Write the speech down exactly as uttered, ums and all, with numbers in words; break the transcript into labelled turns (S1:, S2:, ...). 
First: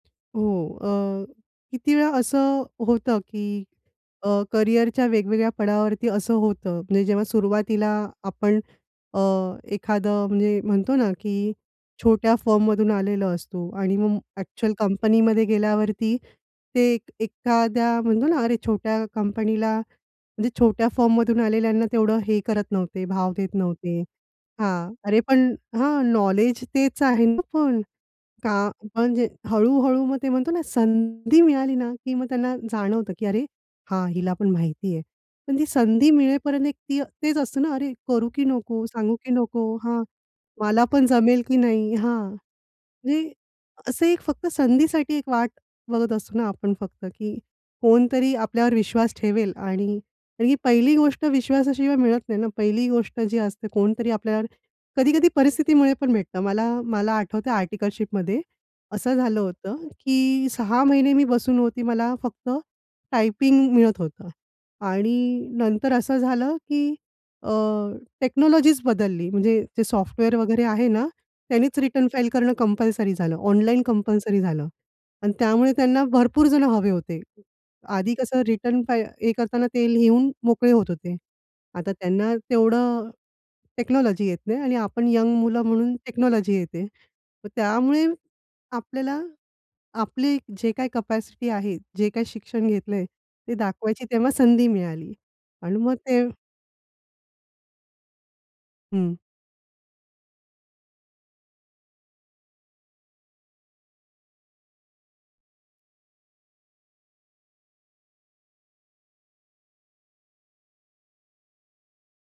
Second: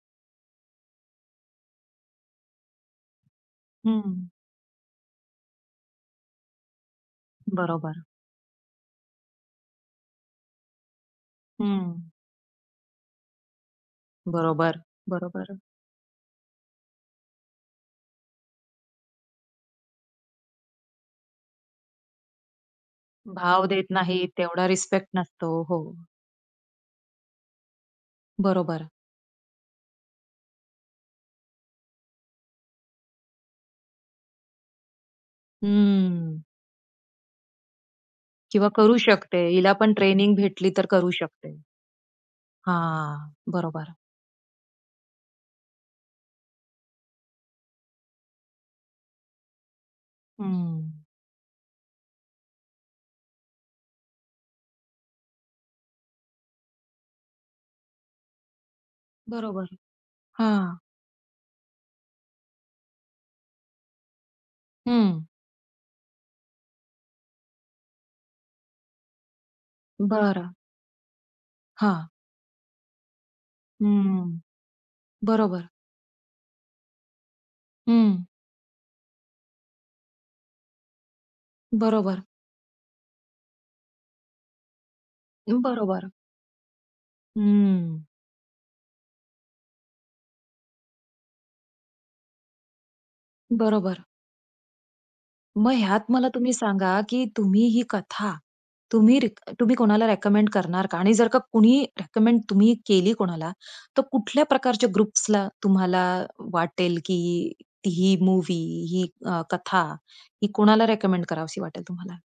S1: हो. अ, किती वेळा असं होतं की,
S2: हं.
S1: अ, करियरच्या वेगवेगळ्या पडावावरती असं होतं, म्हणजे जेव्हा सुरुवातीला
S2: बरोबर.
S1: आपण अ, एखादं म्हणजे म्हणतो ना, की
S2: हम्म.
S1: छोट्या फर्ममधून आलेलो असतो आणि मग अ‍ॅक्चुअल
S2: बरोबर,
S1: कंपनीमध्ये
S2: बरोबर.
S1: गेल्यावरती ते एक एखाद्या, म्हणतो ना, अरे छोट्या कंपनीला म्हणजे छोट्या फर्ममधून आलेल्यांना तेवढं हे करत नव्हते, भाव देत
S2: भाव देत
S1: नव्हते.
S2: नाही. तेवढा
S1: हां.
S2: रिस्पेक्ट
S1: अरे पण
S2: नसतो. हो.
S1: हां, नॉलेज तेच आहे ना पण. का
S2: बरोबर.
S1: म्हणजे हळू हळू मग ते म्हणतो ना, संधी मिळाली ना, की मग त्यांना जाणवतं की अरे! हां, हिला पण माहिती आहे. पण ती संधी
S2: हम्म.
S1: मिळेपर्यंत एक ती तेच असतं ना, अरे, करू की
S2: किंवा
S1: नको,
S2: करू
S1: सांगू की
S2: शकते,
S1: नको,
S2: हिला पण
S1: हां.
S2: ट्रेनिंग भेटली
S1: मला
S2: तर
S1: पण
S2: करू
S1: जमेल
S2: शकते.
S1: की नाही? हां. म्हणजे
S2: हां. बरोबर.
S1: असं एक फक्त संधीसाठी एक वाट बघत असतो ना आपण फक्त, की कोणतरी आपल्यावर विश्वास ठेवेल आणि तर ही पहिली
S2: हं.
S1: गोष्ट विश्वासाशिवाय मिळत नाही ना, पहिली गोष्ट जी असते, कोणतरी आपल्यावर कधी-कधी परिस्थितीमुळे पण भेटतं. मला, मला आठवतंय आर्टिकलशिपमध्ये असं झालं
S2: बरोबर,
S1: होतं, की
S2: हां.
S1: सहा महिने मी बसून होती. मला फक्त टायपिंग मिळत होतं
S2: हं.
S1: आणि नंतर असं झालं की अ, टेक्नॉलॉजीच बदलली. म्हणजे जे सॉफ्टवेअर
S2: बरं.
S1: वगैरे आहे ना, त्यांनीच रिटर्न
S2: हां.
S1: फाईल करणं कंपल्सरी झालं. ऑनलाईन
S2: हम्म.
S1: कंपल्सरी झालं आणि
S2: बरोबर.
S1: त्यामुळे त्यांना भरपूर जणं हवे होते. आधी
S2: हं.
S1: कसं, रिटर्न फा हे करताना ते लिहून मोकळे होत होते. आता
S2: बरोबर.
S1: त्यांना तेवढं टेक्नॉलॉजी येत नाही आणि आपण यंग मुलं म्हणून
S2: बरोबर.
S1: टेक्नॉलॉजी येते. तर
S2: हं.
S1: त्यामुळे आपल्याला आपली जे काही कॅपॅसिटी आहे, जे काही शिक्षण घेतलंय, ते
S2: बरोबर.
S1: दाखवायची तेव्हा संधी मिळाली.
S2: मग
S1: आणि मग
S2: ह्यात
S1: ते
S2: मला तुम्ही सांगा, की तुम्ही ही कथा,
S1: हं.
S2: तुम्ही रि तुम्ही कोणाला रिकमेंड करणार का आणि जर का कोणी रिकमेंड तुम्ही केली कोणाला, तर कुठल्या प्रकारच्या ग्रुप्सला तुम्हाला वाटेल की ही ही मूव्ही ही अ, कथा ही कोणाला रिकमेंड करावीशी वाटेल तुम्हाला?